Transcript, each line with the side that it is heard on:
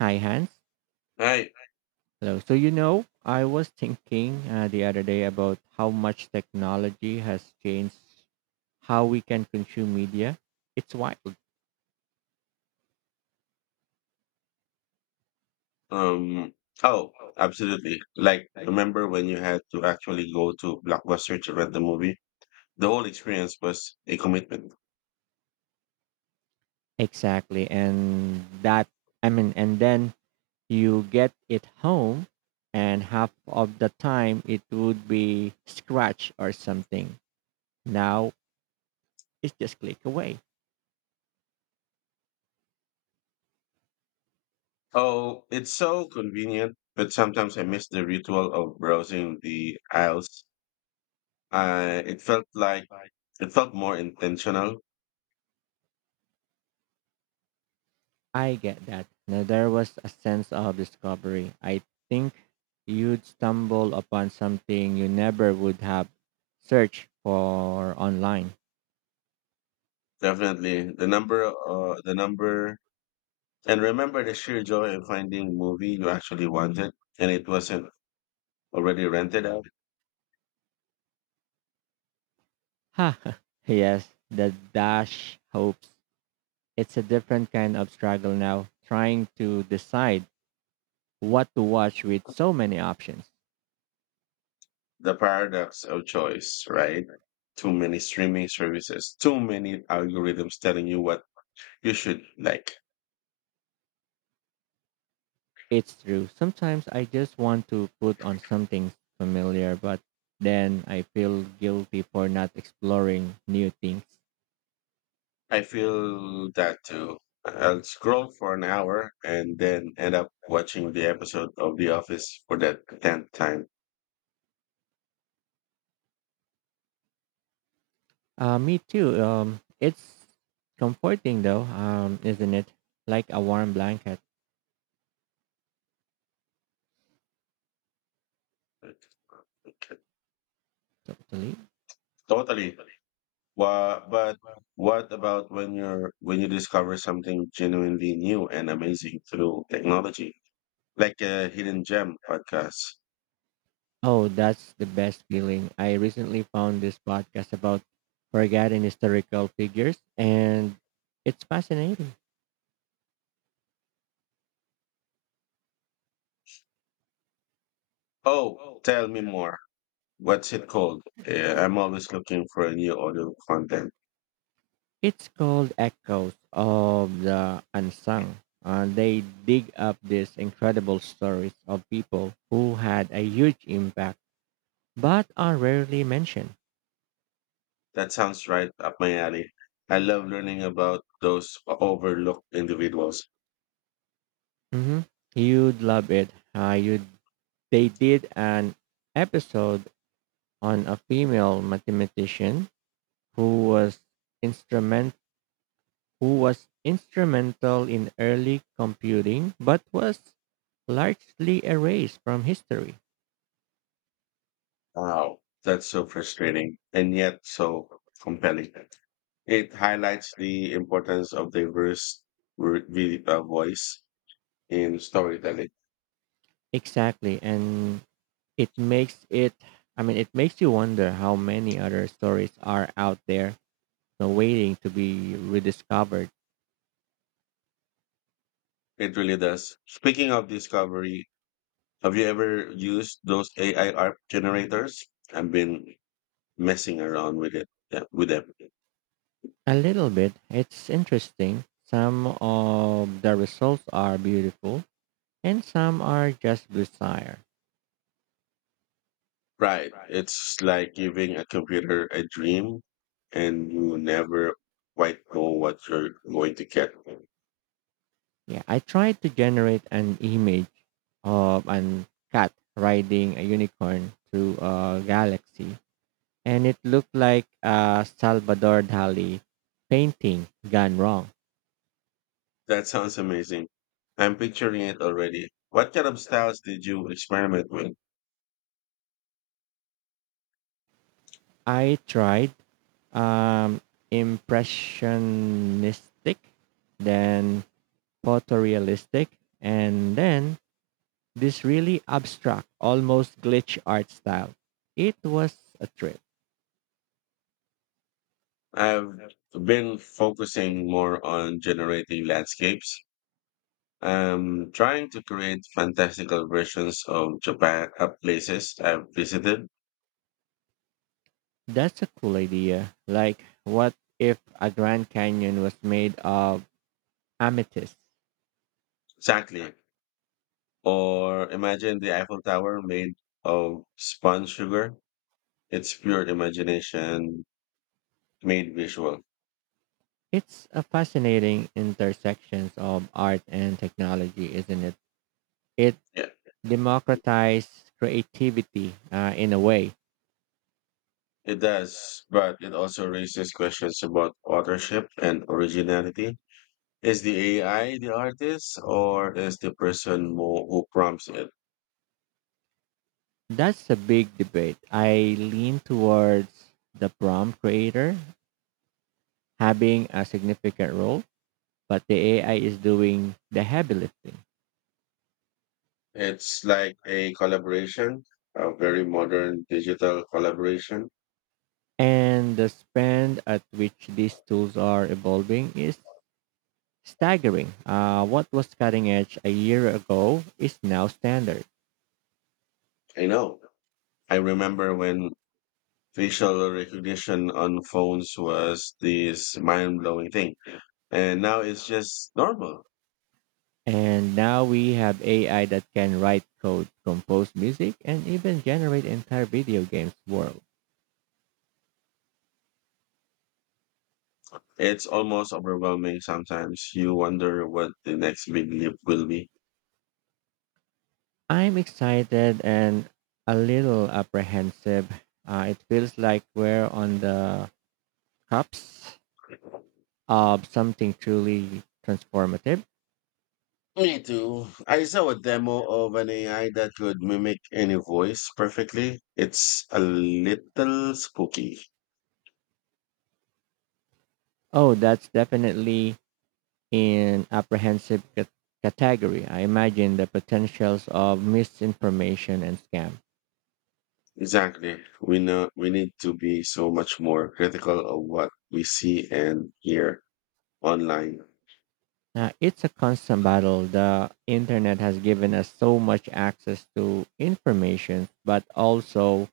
right: Hi, Hans.
left: Right.
right: Hello. So, I was thinking the other day about how much technology has changed how we can consume media. It's wild.
left: Um, oh, absolutely. Like, remember when you had to actually go to Blockbuster to rent the movie? The whole experience was a commitment.
right: Exactly. And that, I mean, and then you get it home, and half of the time it would be scratch or something. Now it's just click away.
left: Oh, it's so convenient, but sometimes I miss the ritual of browsing the aisles. Uh, it felt like it felt more intentional.
right: I get that. Now, there was a sense of discovery. I think you'd stumble upon something you never would have searched for online.
left: Definitely, and remember the sheer joy of finding a movie you actually wanted, and it wasn't already rented out.
right: Ha! Yes, the dash hopes. It's a different kind of struggle now, trying to decide what to watch with so many options.
left: The paradox of choice, right? Too many streaming services, too many algorithms telling you what you should like.
right: It's true. Sometimes I just want to put on something familiar, but then I feel guilty for not exploring new things.
left: I feel that too. I'll scroll for an hour and then end up watching the episode of The Office for that 10th time.
right: Me too. It's comforting though, isn't it? Like a warm blanket, totally.
left: Totally. But what about when you discover something genuinely new and amazing through technology, like a hidden gem podcast?
right: Oh, that's the best feeling. I recently found this podcast about forgotten historical figures, and it's fascinating.
left: Oh, tell me more. What's it called? I'm always looking for a new audio content.
right: It's called Echoes of the Unsung. They dig up these incredible stories of people who had a huge impact but are rarely mentioned.
left: That sounds right up my alley. I love learning about those overlooked individuals.
right: Hmm. You'd love it. You'd They did an episode on a female mathematician who was instrument who was instrumental in early computing but was largely erased from history.
left: Wow, that's so frustrating and yet so compelling. It highlights the importance of diverse voice in storytelling.
right: Exactly, and it makes it I mean it makes you wonder how many other stories are out there, waiting to be rediscovered.
left: It really does. Speaking of discovery, have you ever used those AI art generators? I've been messing around with it, yeah, with them.
right: A little bit. It's interesting. Some of the results are beautiful, and some are just bizarre.
left: Right. It's like giving a computer a dream and you never quite know what you're going to get.
right: Yeah, I tried to generate an image of an cat riding a unicorn through a galaxy, and it looked like a Salvador Dali painting gone wrong.
left: That sounds amazing. I'm picturing it already. What kind of styles did you experiment with?
right: I tried um, impressionistic, then photorealistic, and then this really abstract, almost glitch art style. It was a trip.
left: I've been focusing more on generating landscapes. I'm trying to create fantastical versions of Japan, places I've visited.
right: That's a cool idea. Like, what if a Grand Canyon was made of amethyst?
left: Exactly. Or imagine the Eiffel Tower made of sponge sugar. It's pure imagination made visual.
right: It's a fascinating intersections of art and technology, isn't it? It
left: Yeah,
right: democratized creativity in a way.
left: it does, but it also raises questions about authorship and originality. Is the AI the artist, or is the person who prompts it?
right: That's a big debate. I lean towards the prompt creator having a significant role, but the AI is doing the heavy lifting.
left: It's like a collaboration, a very modern digital collaboration.
right: And the spend at which these tools are evolving is staggering. What was cutting edge a year ago is now standard.
left: I know. I remember when facial recognition on phones was this mind blowing thing, and now it's just normal.
right: And now we have AI that can write code, compose music, and even generate entire video games world.
left: It's almost overwhelming sometimes. You wonder what the next big leap will be.
right: I'm excited and a little apprehensive. It feels like we're on the cusp of something truly transformative.
left: Me too. I saw a demo of an AI that could mimic any voice perfectly. It's a little spooky.
right: Oh, that's definitely in apprehensive category. I imagine the potentials of misinformation and scam.
left: Exactly. We know we need to be so much more critical of what we see and hear online.
right: It's a constant battle. The internet has given us so much access to information, but also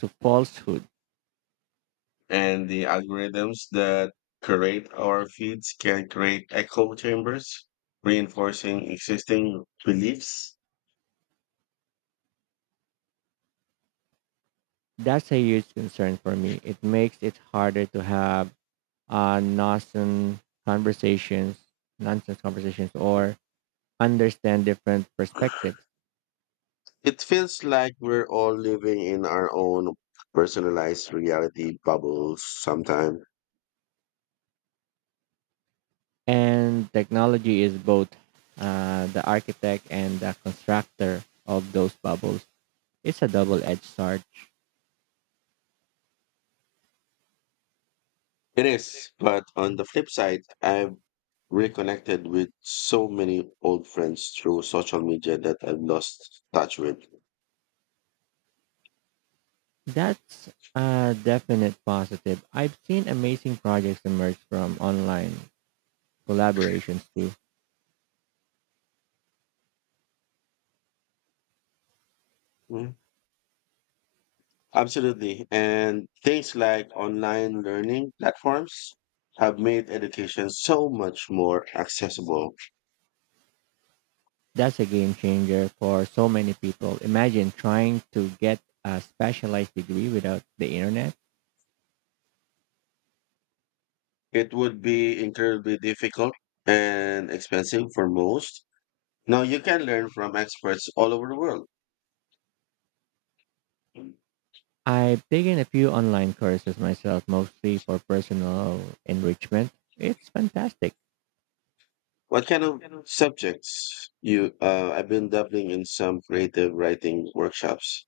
right: to falsehood.
left: And the algorithms that create our feeds can create echo chambers, reinforcing existing beliefs.
right: That's a huge concern for me. It makes it harder to have uh, nonsense conversations, nonsense conversations, or understand different perspectives.
left: It feels like we're all living in our own personalized reality bubbles sometimes.
right: And technology is both the architect and the constructor of those bubbles. It's a double edged sword.
left: It is, but on the flip side, I've reconnected with so many old friends through social media that I've lost touch with.
right: That's a definite positive. I've seen amazing projects emerge from online collaborations too.
left: Mm, absolutely. And things like online learning platforms have made education so much more accessible.
right: That's a game changer for so many people. Imagine trying to get a specialized degree without the internet.
left: It would be incredibly difficult and expensive for most. Now you can learn from experts all over the world.
right: I've taken a few online courses myself, mostly for personal enrichment. It's fantastic.
left: What kind of subjects you? I've been dabbling in some creative writing workshops.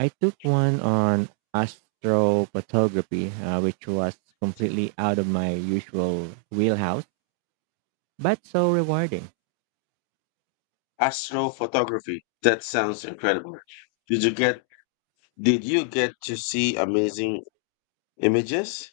right: I took one on astrophotography, which was completely out of my usual wheelhouse, but so rewarding.
left: Astrophotography. That sounds incredible. Did you get? Did you get to see amazing images?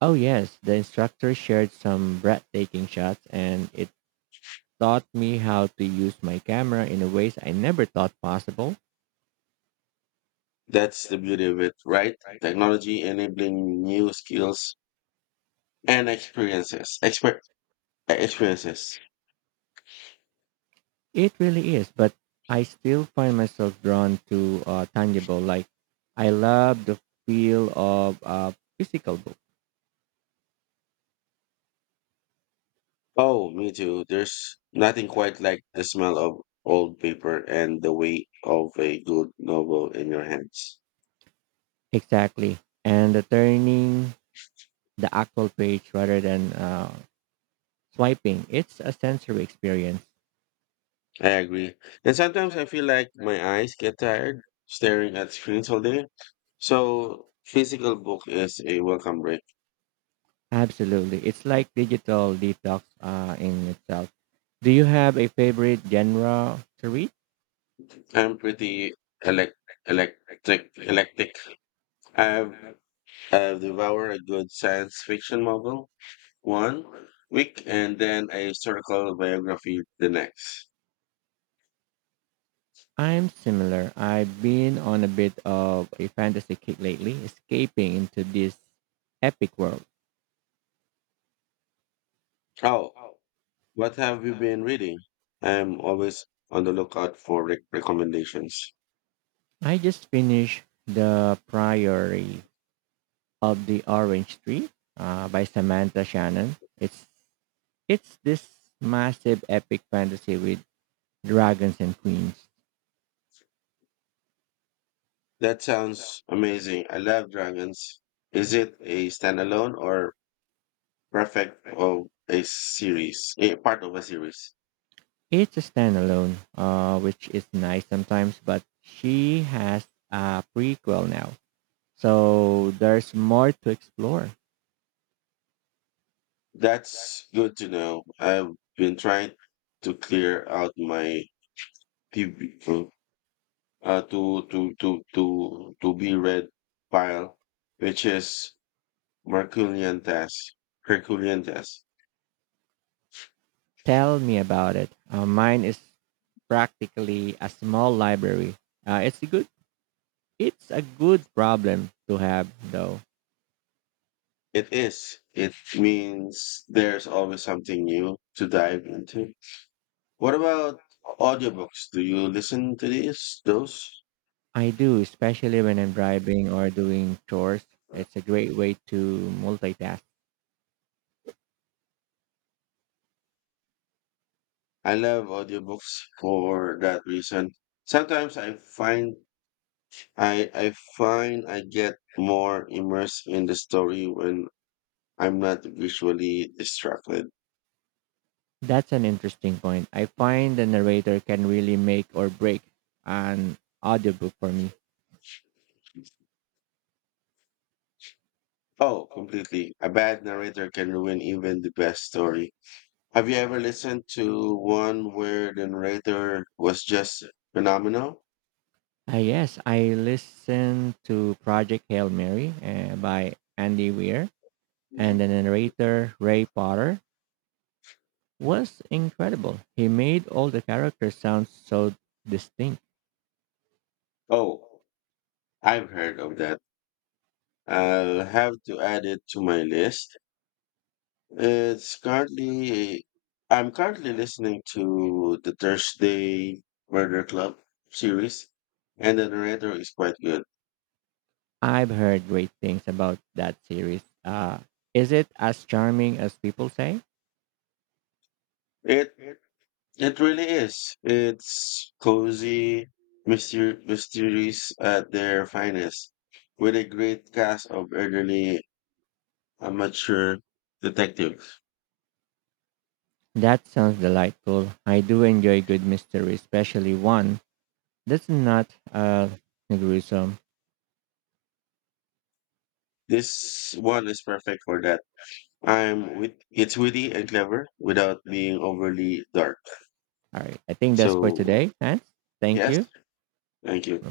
right: Oh, yes, the instructor shared some breathtaking shots, and it taught me how to use my camera in ways I never thought possible.
left: That's the beauty of it, right? Technology enabling new skills and experiences.
right: It really is, but I still find myself drawn to tangible. Like, I love the feel of a physical book.
left: Oh, me too. There's nothing quite like the smell of old paper and the weight of a good novel in your hands.
right: Exactly. And the actual page rather than swiping. It's a sensory experience.
left: I agree. And sometimes I feel like my eyes get tired staring at screens all day. So physical book is a welcome break.
right: Absolutely. It's like digital detox in itself. Do you have a favorite genre to read?
left: I'm pretty elect electric. I've I've devoured a good science fiction novel 1 week and then a historical biography the next.
right: I'm similar. I've been on a bit of a fantasy kick lately, escaping into this epic world.
left: Oh. What have you been reading? I am always on the lookout for recommendations.
right: I just finished The Priory of the Orange Tree by Samantha Shannon. It's this massive epic fantasy with Dragons and Queens.
left: That sounds amazing. I love dragons. Is it a standalone or perfect of a series? A part of a series?
right: It's a standalone, which is nice sometimes, but she has a prequel now. So there's more to explore.
left: That's good to know. I've been trying to clear out my PB, to be read file, which is Herculean task. Herculean task.
right: Tell me about it. Mine is practically a small library. Uh, it's a good it's a good problem to have though.
left: It is. It means there's always something new to dive into. What about audiobooks? Do you listen to these? Those?
right: I do, especially when I'm driving or doing chores. It's a great way to multitask.
left: I love audiobooks for that reason. Sometimes I find I get more immersed in the story when I'm not visually distracted.
right: That's an interesting point. I find the narrator can really make or break an audiobook for me.
left: Oh, completely. A bad narrator can ruin even the best story. Have you ever listened to one where the narrator was just phenomenal?
right: Ah yes, I listened to Project Hail Mary by Andy Weir, and the narrator, Ray Potter, was incredible. He made all the characters sound so distinct.
left: Oh, I've heard of that. I'll have to add it to my list. It's currently I'm currently listening to the Thursday Murder Club series, and the narrator is quite good.
right: I've heard great things about that series. Is it as charming as people say?
left: It it really is. It's cozy, mysteries at their finest, with a great cast of elderly amateur detectives.
right: That sounds delightful. I do enjoy good mystery, especially one that's not gruesome.
left: This one is perfect for that. I'm with it's witty and clever without being overly dark.
right: All right. I think that's for
left: So
right: today, Hans. Thank
left: yes,
right: you.
left: thank you.